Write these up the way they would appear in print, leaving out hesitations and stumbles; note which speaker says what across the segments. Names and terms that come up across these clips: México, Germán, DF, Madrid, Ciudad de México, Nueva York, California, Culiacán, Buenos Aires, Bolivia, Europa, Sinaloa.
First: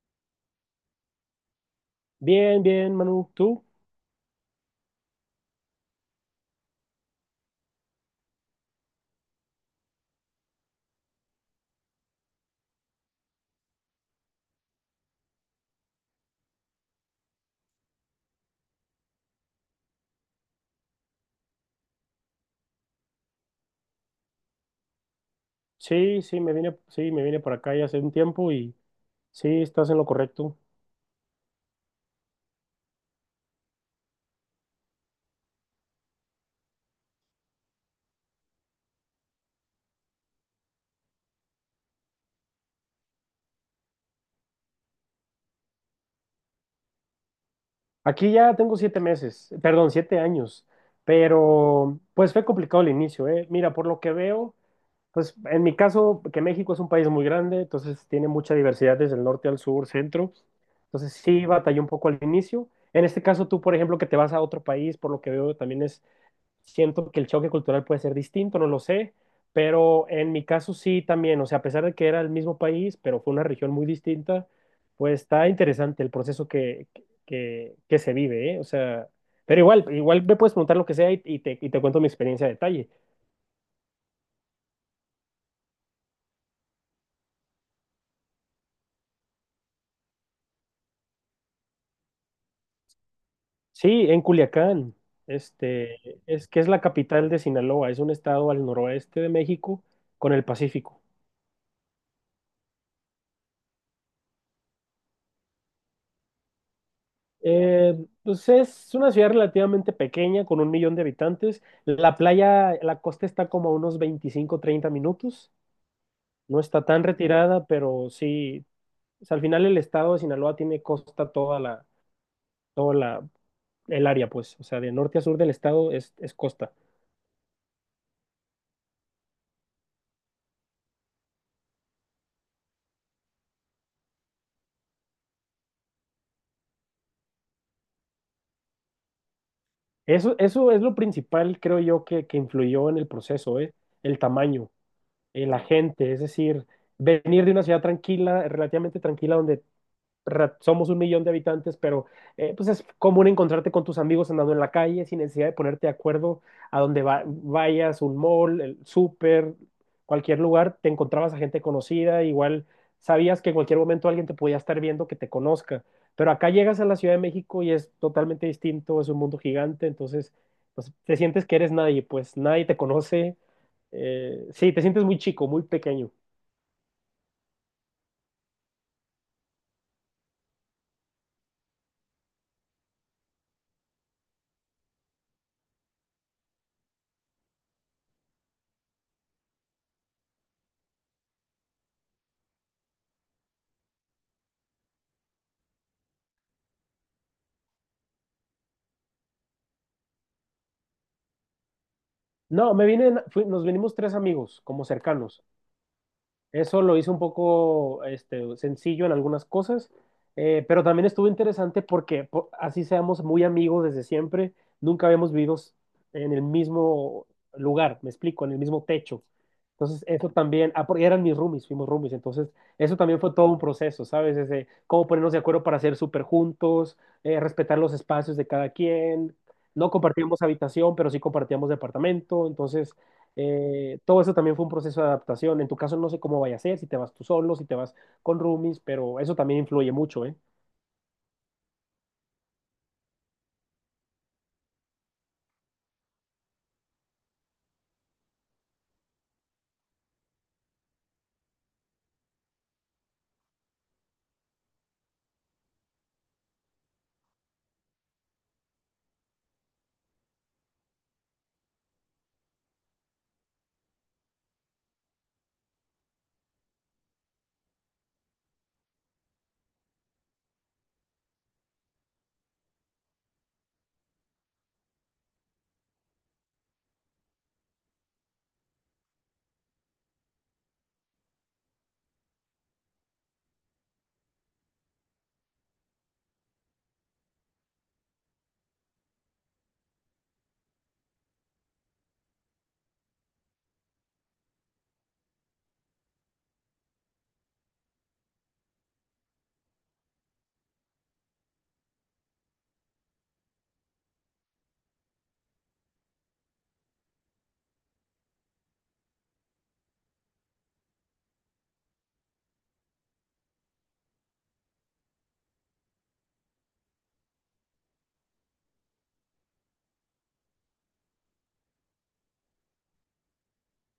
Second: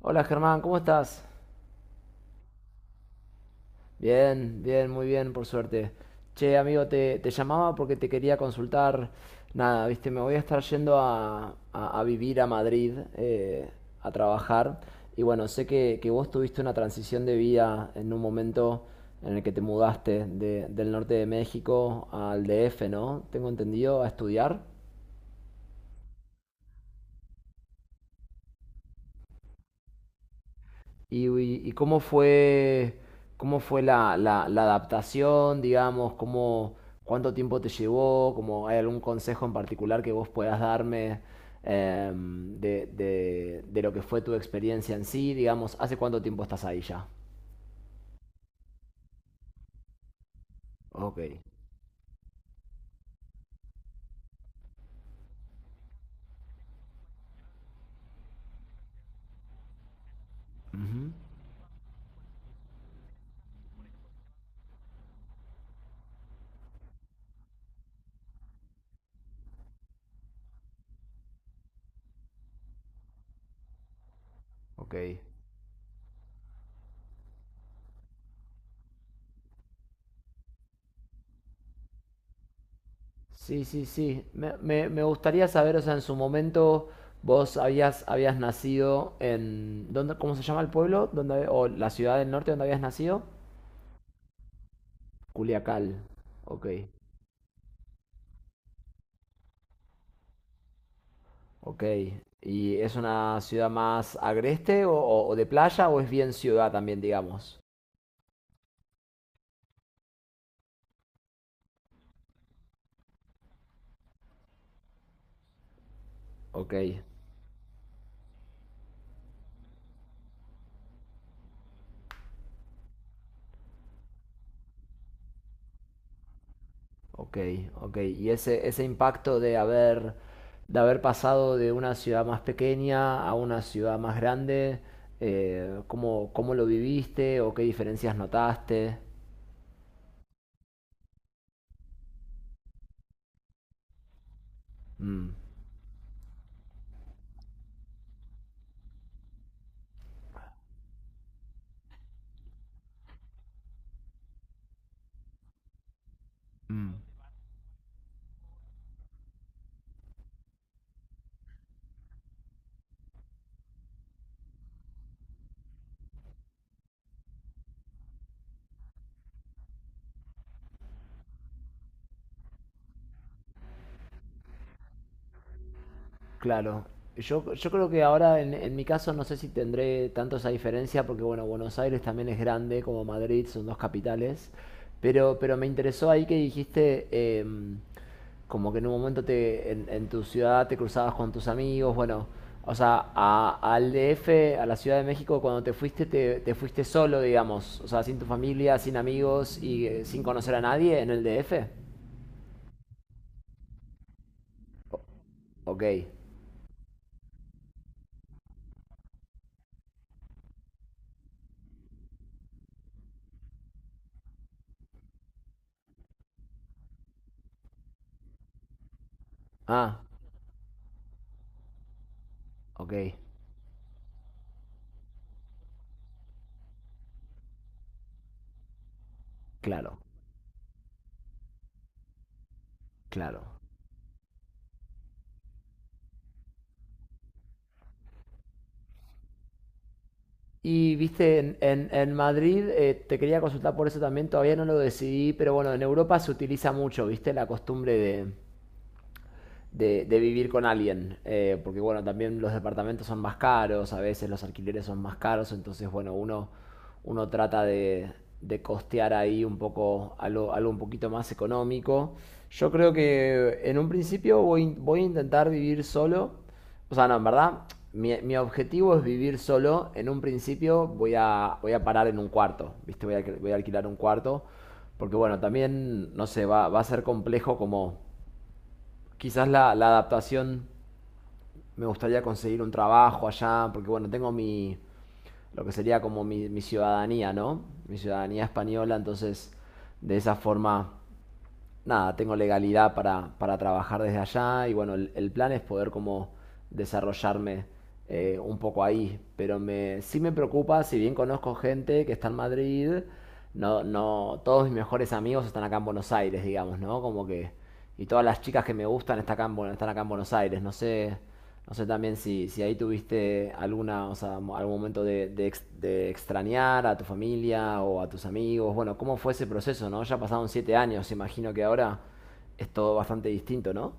Speaker 1: Hola Germán, ¿cómo estás?
Speaker 2: Bien, bien, Manu. ¿Tú?
Speaker 1: Bien, bien, muy bien, por suerte. Che, amigo, te llamaba porque te quería consultar. Nada, viste, me voy a estar yendo a vivir a Madrid, a trabajar. Y bueno, sé que vos tuviste una transición de vida en un momento en el que te mudaste del norte de México al DF, ¿no? Tengo entendido, a estudiar.
Speaker 2: Sí, sí, me vine por acá ya hace un tiempo y sí, estás en lo correcto.
Speaker 1: ¿Y cómo fue la adaptación, digamos? ¿Cuánto tiempo te llevó? ¿Hay algún consejo en particular que vos puedas darme de lo que fue tu experiencia en sí? Digamos, ¿hace cuánto tiempo estás ahí ya?
Speaker 2: Aquí ya tengo 7 meses, perdón, 7 años,
Speaker 1: Ok.
Speaker 2: pero pues fue complicado el inicio, ¿eh? Mira, por lo que veo, pues en mi caso, que México es un país muy grande, entonces tiene mucha diversidad desde el norte al sur, centro,
Speaker 1: Ujú.
Speaker 2: entonces sí batallé un poco al inicio. En este caso, tú, por ejemplo, que te vas a otro país, por lo que veo, también siento que el choque cultural puede ser distinto, no lo sé, pero en mi caso sí también, o sea, a pesar de que era el mismo país, pero fue una región muy distinta,
Speaker 1: Ok.
Speaker 2: pues está interesante el proceso que se vive, ¿eh? O sea, pero igual me puedes preguntar lo que sea y te cuento mi experiencia a detalle.
Speaker 1: Sí, sí, sí. Me gustaría saber, o sea, en su momento vos habías nacido en... ¿dónde, cómo se llama el pueblo? ¿Dónde, o la ciudad del norte donde habías nacido?
Speaker 2: Sí, en Culiacán,
Speaker 1: Culiacán,
Speaker 2: este, es que
Speaker 1: ok,
Speaker 2: es la capital de Sinaloa, es un estado al noroeste de México con el Pacífico.
Speaker 1: ok. ¿Y es una ciudad más agreste o de playa o es bien ciudad también, digamos?
Speaker 2: Eh, pues es una ciudad relativamente pequeña, con un millón de habitantes. La playa, la costa está como a unos 25, 30 minutos. No
Speaker 1: Ok,
Speaker 2: está tan retirada, pero sí, o sea, al final el estado de Sinaloa tiene costa toda la, el área, pues, o sea, de norte a sur del estado es costa.
Speaker 1: ok, ok. ¿Y ese impacto de haber pasado de una ciudad más pequeña a una ciudad más grande, ¿cómo lo viviste o qué diferencias notaste?
Speaker 2: Eso es lo principal, creo yo, que influyó en el proceso, ¿eh? El tamaño,
Speaker 1: Mm,
Speaker 2: la gente, es decir, venir de una ciudad tranquila, relativamente tranquila, donde somos un millón de habitantes, pero pues es común encontrarte con tus amigos andando en la calle sin necesidad de ponerte de acuerdo a
Speaker 1: mm.
Speaker 2: donde vayas, un mall, el súper, cualquier lugar, te encontrabas a gente conocida, igual sabías que en cualquier momento alguien te podía estar viendo que te conozca, pero acá llegas a la Ciudad de México y es totalmente distinto, es un mundo gigante, entonces pues, te sientes que eres nadie, pues nadie te conoce, sí, te sientes muy chico, muy pequeño.
Speaker 1: Claro, yo creo que ahora en mi caso no sé si tendré tanto esa diferencia porque bueno, Buenos Aires también es grande como Madrid, son dos capitales, pero me interesó ahí que dijiste em, como que en un momento en tu ciudad te cruzabas con tus amigos, bueno, o sea, al DF, a la Ciudad de México, cuando te fuiste, te fuiste solo, digamos, o sea, sin tu familia, sin amigos y sin conocer a nadie en el DF.
Speaker 2: No, me vine, nos vinimos tres amigos, como cercanos.
Speaker 1: Ok.
Speaker 2: Eso lo hizo un poco este, sencillo en algunas cosas, pero también estuvo interesante porque así seamos muy amigos desde siempre, nunca habíamos vivido en el mismo lugar, me explico, en el mismo techo.
Speaker 1: Ah,
Speaker 2: Entonces, eso también, porque eran mis roomies, fuimos roomies, entonces
Speaker 1: ok.
Speaker 2: eso también fue todo un proceso, ¿sabes? Desde cómo ponernos de acuerdo para ser súper juntos, respetar los espacios de cada quien, no
Speaker 1: Claro,
Speaker 2: compartíamos habitación, pero sí compartíamos departamento, entonces
Speaker 1: claro.
Speaker 2: todo eso también fue un proceso de adaptación. En tu caso no sé cómo vaya a ser, si te vas tú solo, si te vas con roomies, pero eso también influye mucho, ¿eh?
Speaker 1: Y viste, en Madrid, te quería consultar por eso también, todavía no lo decidí, pero bueno, en Europa se utiliza mucho, viste, la costumbre de vivir con alguien, porque bueno, también los departamentos son más caros, a veces los alquileres son más caros, entonces bueno, uno trata de costear ahí un poco algo un poquito más económico. Yo creo que en un principio voy a intentar vivir solo, o sea, no, en verdad, mi objetivo es vivir solo, en un principio voy a parar en un cuarto, ¿viste? Voy a alquilar un cuarto, porque bueno, también, no sé, va a ser complejo como. Quizás la adaptación me gustaría conseguir un trabajo allá, porque bueno, tengo lo que sería como mi ciudadanía, ¿no? Mi ciudadanía española, entonces de esa forma nada, tengo legalidad para trabajar desde allá y bueno, el plan es poder como desarrollarme un poco ahí, pero sí me preocupa, si bien conozco gente que está en Madrid, no, no, todos mis mejores amigos están acá en Buenos Aires, digamos, ¿no? Como que, y todas las chicas que me gustan están acá en Buenos Aires, no sé también si ahí tuviste alguna, o sea, algún momento de extrañar a tu familia o a tus amigos. Bueno, ¿cómo fue ese proceso, no? Ya pasaron 7 años, imagino que ahora es todo bastante distinto, ¿no?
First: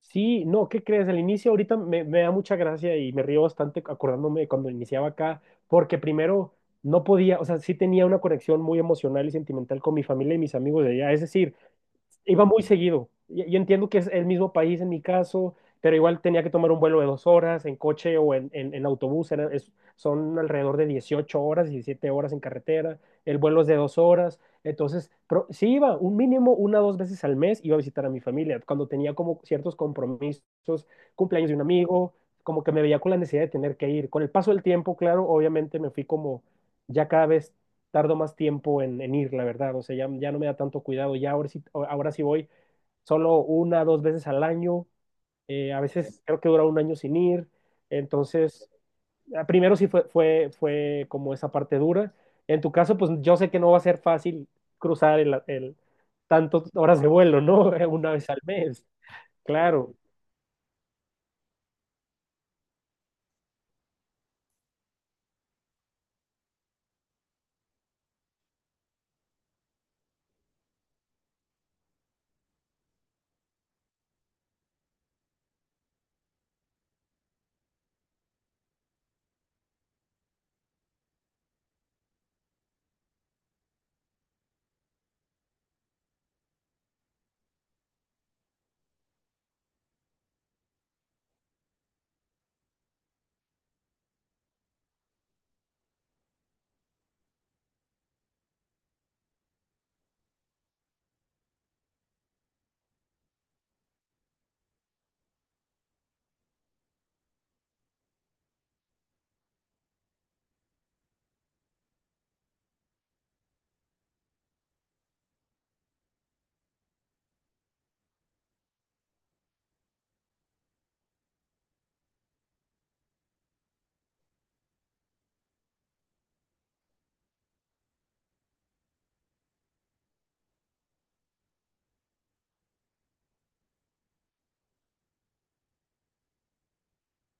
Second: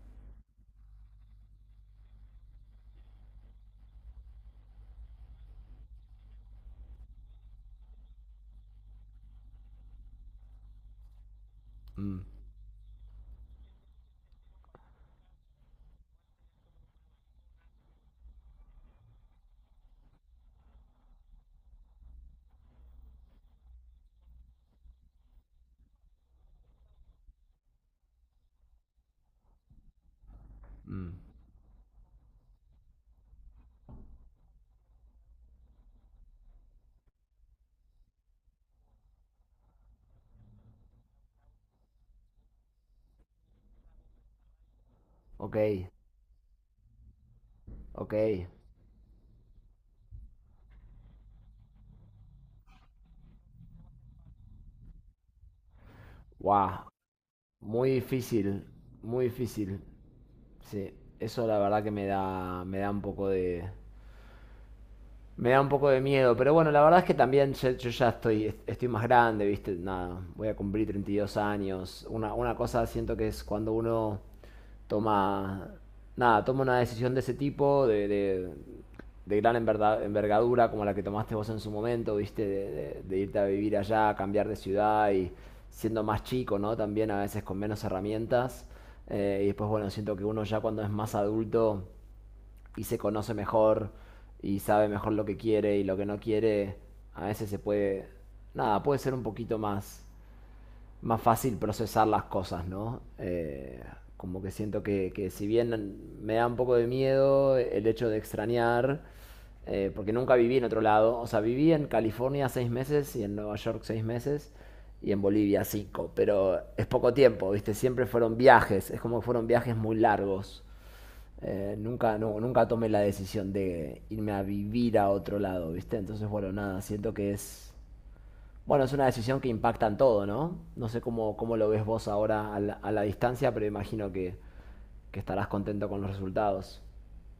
Speaker 2: Sí, no, ¿qué crees? Al inicio ahorita me da mucha gracia y me río bastante acordándome de cuando iniciaba acá, porque primero no podía, o sea, sí tenía una conexión muy emocional y sentimental con mi familia y mis amigos de allá. Es decir,
Speaker 1: Mm,
Speaker 2: iba muy seguido. Yo entiendo que es el mismo país en mi caso, pero igual tenía que tomar un vuelo de 2 horas en coche o en autobús. Son alrededor de 18 horas, 17 horas en carretera. El vuelo es de 2 horas. Entonces, sí iba un mínimo una o dos veces al mes, iba a visitar a mi familia. Cuando tenía como ciertos compromisos,
Speaker 1: mm.
Speaker 2: cumpleaños de un amigo, como que me veía con la necesidad de tener que ir. Con el paso del tiempo, claro, obviamente me fui como ya cada vez tardo más tiempo en ir, la verdad. O sea, ya, ya no me da tanto cuidado. Ya ahora sí voy solo una, dos veces al año.
Speaker 1: Ok,
Speaker 2: A veces creo que dura un año sin ir.
Speaker 1: ok.
Speaker 2: Entonces, primero sí fue, como esa parte dura. En tu caso, pues yo sé que no va a ser fácil cruzar el tantas
Speaker 1: Wow.
Speaker 2: horas de vuelo, ¿no?
Speaker 1: Muy
Speaker 2: Una vez al
Speaker 1: difícil,
Speaker 2: mes,
Speaker 1: muy difícil.
Speaker 2: claro.
Speaker 1: Sí, eso la verdad que me da un poco de miedo, pero bueno, la verdad es que también yo ya estoy más grande, ¿viste? Nada, voy a cumplir 32 años. Una cosa siento que es cuando uno toma, nada, toma una decisión de ese tipo, de gran envergadura como la que tomaste vos en su momento, ¿viste? De irte a vivir allá, cambiar de ciudad y siendo más chico, ¿no? También a veces con menos herramientas. Y después, bueno, siento que uno ya cuando es más adulto y se conoce mejor y sabe mejor lo que quiere y lo que no quiere, a veces nada, puede ser un poquito más, fácil procesar las cosas, ¿no? Como que siento que si bien me da un poco de miedo el hecho de extrañar, porque nunca viví en otro lado, o sea, viví en California 6 meses y en Nueva York 6 meses y en Bolivia 5, pero es poco tiempo, ¿viste? Siempre fueron viajes, es como que fueron viajes muy largos. Nunca, No, nunca tomé la decisión de irme a vivir a otro lado, ¿viste? Entonces, bueno, nada, siento que bueno, es una decisión que impacta en todo, ¿no? No sé cómo lo ves vos ahora a la distancia, pero imagino que estarás contento con los resultados.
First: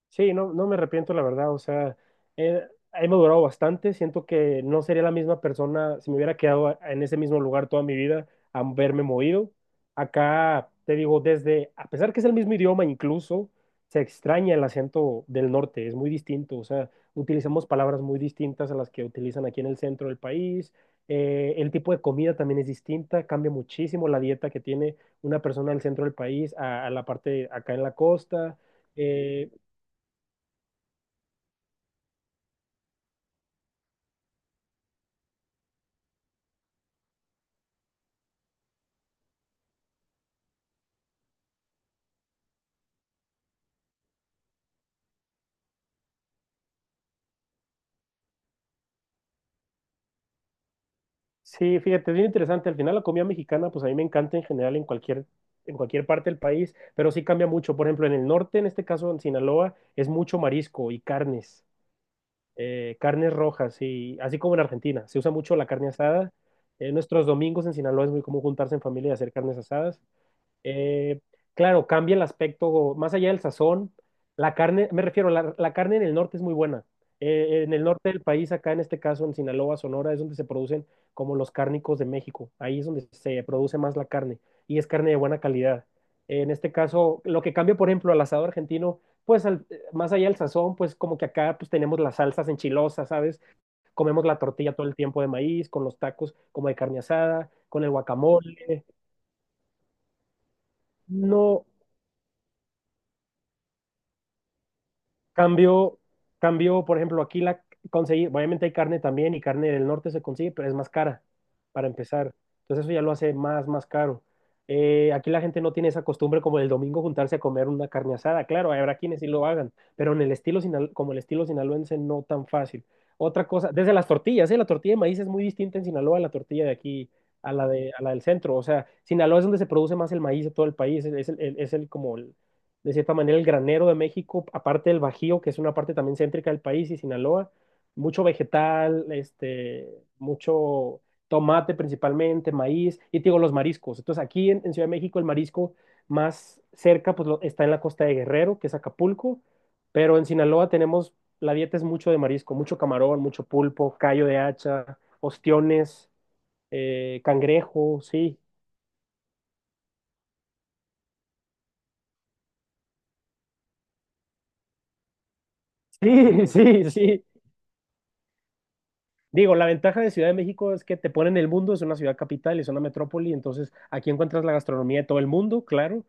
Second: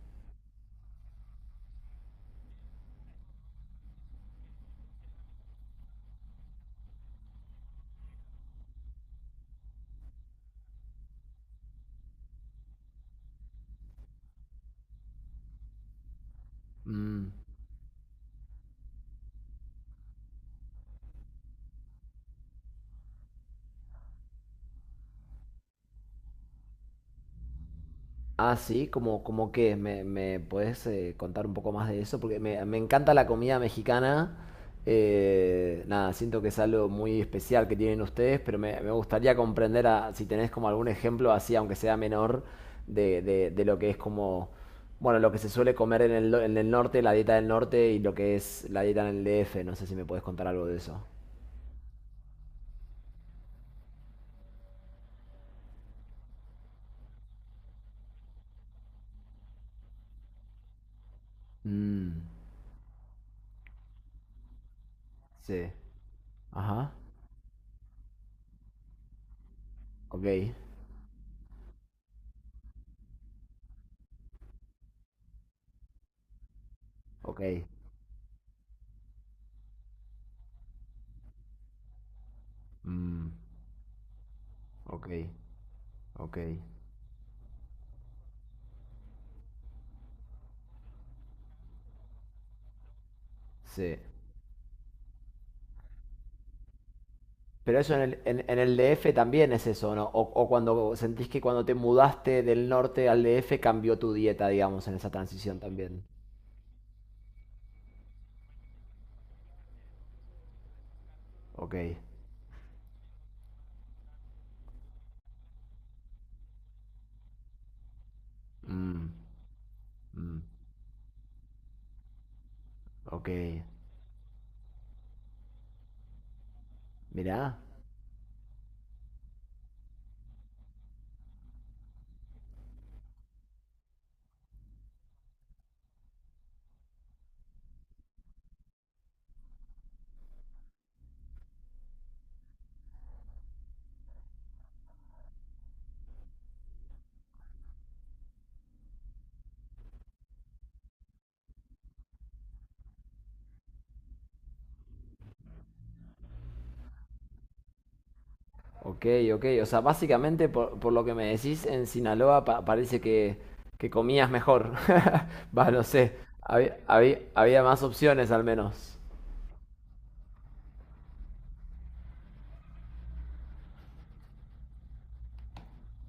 Speaker 2: Sí, no, no me arrepiento, la verdad. O sea, eh, he madurado bastante. Siento que no sería la misma persona si me hubiera quedado en ese mismo lugar toda mi vida, a verme movido. Acá, te digo, desde, a pesar que es el mismo idioma, incluso se extraña el acento del norte, es muy distinto. O sea,
Speaker 1: Mm.
Speaker 2: utilizamos palabras muy distintas a las que utilizan aquí en el centro del país. El tipo de comida también es distinta, cambia muchísimo la dieta que tiene una persona del centro del país a la parte acá en la
Speaker 1: Ah,
Speaker 2: costa.
Speaker 1: sí, como
Speaker 2: eh,
Speaker 1: que me puedes contar un poco más de eso, porque me encanta la comida mexicana. Nada, siento que es algo muy especial que tienen ustedes, pero me gustaría comprender si tenés como algún ejemplo así, aunque sea menor, de lo que es como, bueno, lo que se suele comer en el norte, la dieta del norte y lo que es la dieta en el DF. No sé si me puedes contar algo de eso.
Speaker 2: Sí, fíjate, es bien interesante. Al final la comida mexicana, pues a mí me encanta en general en cualquier parte del país, pero sí cambia mucho. Por ejemplo, en el norte, en este caso en Sinaloa, es mucho marisco y carnes,
Speaker 1: Mm,
Speaker 2: carnes rojas, y así como en Argentina, se usa mucho la
Speaker 1: sí.
Speaker 2: carne asada.
Speaker 1: Ajá.
Speaker 2: En nuestros domingos en Sinaloa es muy común juntarse en familia y hacer carnes asadas.
Speaker 1: Ok.
Speaker 2: Eh, claro, cambia el aspecto, más allá del sazón, la carne, me refiero, la carne en el norte es muy buena.
Speaker 1: Ok.
Speaker 2: En el norte del país, acá en este caso en Sinaloa, Sonora, es donde se producen como los cárnicos de México. Ahí es donde
Speaker 1: Mm,
Speaker 2: se produce más la carne y es
Speaker 1: ok.
Speaker 2: carne de buena calidad.
Speaker 1: Ok.
Speaker 2: En este caso, lo que cambia, por ejemplo, al asado argentino, pues más allá del sazón, pues como que acá pues tenemos las salsas enchilosas, ¿sabes?
Speaker 1: Sí.
Speaker 2: Comemos la tortilla todo el tiempo de maíz, con los tacos como de carne asada,
Speaker 1: Pero
Speaker 2: con el
Speaker 1: eso en el
Speaker 2: guacamole.
Speaker 1: DF también es eso, ¿no? O cuando sentís que cuando
Speaker 2: No,
Speaker 1: te mudaste del norte al DF cambió tu dieta, digamos, en esa transición
Speaker 2: Cambio,
Speaker 1: también.
Speaker 2: cambio, por ejemplo, aquí la conseguí, obviamente hay carne también y carne del norte se consigue, pero es más cara
Speaker 1: Ok.
Speaker 2: para empezar. Entonces eso ya lo hace más caro. Aquí la gente no tiene esa costumbre como el domingo juntarse a comer una carne asada. Claro, habrá
Speaker 1: Mm,
Speaker 2: quienes sí lo hagan, pero en el
Speaker 1: mm,
Speaker 2: estilo como el estilo sinaloense no tan fácil.
Speaker 1: ok.
Speaker 2: Otra cosa, desde las tortillas, ¿eh? La tortilla de maíz es muy distinta en Sinaloa a la tortilla de aquí,
Speaker 1: Mirá.
Speaker 2: a la del centro. O sea, Sinaloa es donde se produce más el maíz de todo el país, es de cierta manera el granero de México, aparte del Bajío, que es una parte también céntrica del país, y Sinaloa, mucho vegetal, este, mucho tomate principalmente, maíz, y te digo los mariscos. Entonces aquí en, Ciudad de México el marisco más cerca pues está en la costa de Guerrero, que es Acapulco, pero en Sinaloa tenemos, la dieta es mucho de marisco, mucho camarón, mucho pulpo, callo de hacha, ostiones, cangrejo, sí.
Speaker 1: Ok, ok. O sea, básicamente por lo que me decís, en Sinaloa parece que comías mejor. Va, no sé.
Speaker 2: Sí,
Speaker 1: Había,
Speaker 2: sí,
Speaker 1: había,
Speaker 2: sí.
Speaker 1: había más opciones al menos.
Speaker 2: Digo, la ventaja de Ciudad de México es que te ponen el mundo, es una ciudad capital, es una metrópoli, entonces aquí encuentras la gastronomía de todo el mundo, claro.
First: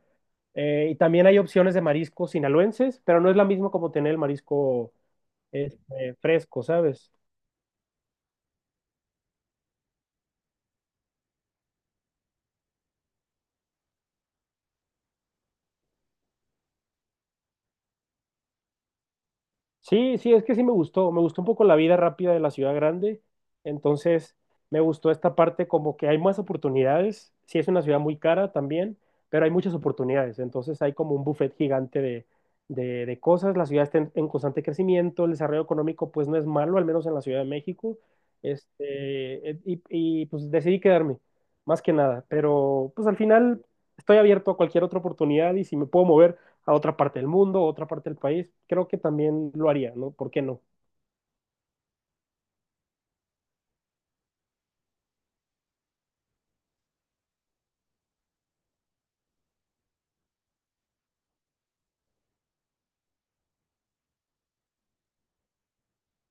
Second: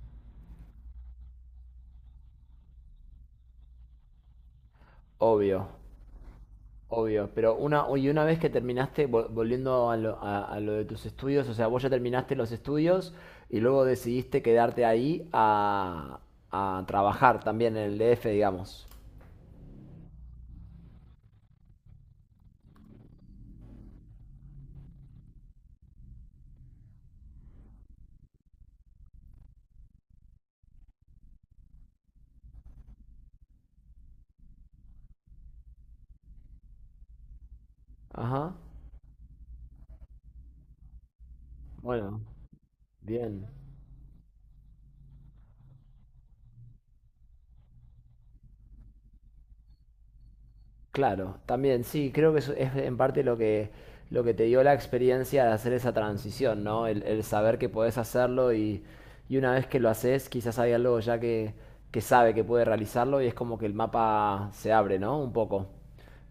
Speaker 2: Y también hay opciones de mariscos sinaloenses, pero no es la misma como tener el marisco
Speaker 1: Obvio.
Speaker 2: este, fresco, ¿sabes?
Speaker 1: Obvio, pero y una vez que terminaste, volviendo a lo de tus estudios, o sea, vos ya terminaste los estudios y luego decidiste quedarte ahí a trabajar también en el DF, digamos.
Speaker 2: Sí, sí, es que sí me gustó un poco la vida rápida de la ciudad grande, entonces me gustó esta parte como que hay más oportunidades, sí es una ciudad muy cara también, pero hay muchas oportunidades, entonces hay como un buffet gigante de cosas, la ciudad está en constante crecimiento, el desarrollo económico pues no es malo, al menos en la Ciudad de México,
Speaker 1: Ajá,
Speaker 2: este, pues decidí quedarme, más que
Speaker 1: bueno,
Speaker 2: nada, pero pues al
Speaker 1: bien.
Speaker 2: final estoy abierto a cualquier otra oportunidad y si me puedo mover a otra parte del mundo, a otra parte del país, creo que también lo haría, ¿no? ¿Por qué no?
Speaker 1: Claro, también sí, creo que eso es en parte lo que te dio la experiencia de hacer esa transición, ¿no? El saber que podés hacerlo y una vez que lo haces, quizás hay algo ya que sabe que puede realizarlo y es como que el mapa se abre, ¿no? Un poco.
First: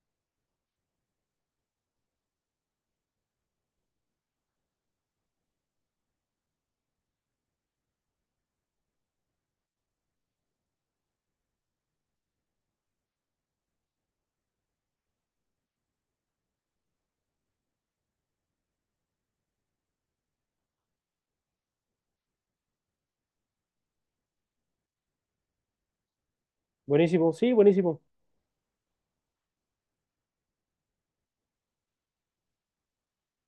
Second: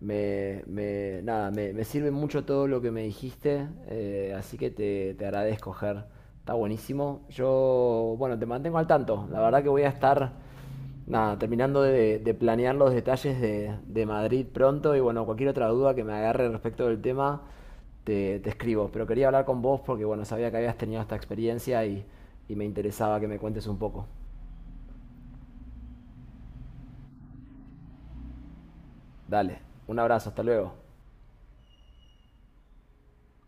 Speaker 1: Nada, me sirve mucho todo lo que me dijiste, así que te agradezco, Ger. Está buenísimo. Yo, bueno, te mantengo al tanto. La verdad que voy a estar. Nada, terminando de planear los detalles de Madrid pronto y bueno, cualquier otra duda que me agarre respecto del tema, te escribo. Pero quería hablar con vos porque bueno, sabía que habías tenido esta experiencia y me interesaba que me cuentes un poco.
Speaker 2: Buenísimo, sí, buenísimo.
Speaker 1: Dale, un abrazo, hasta luego.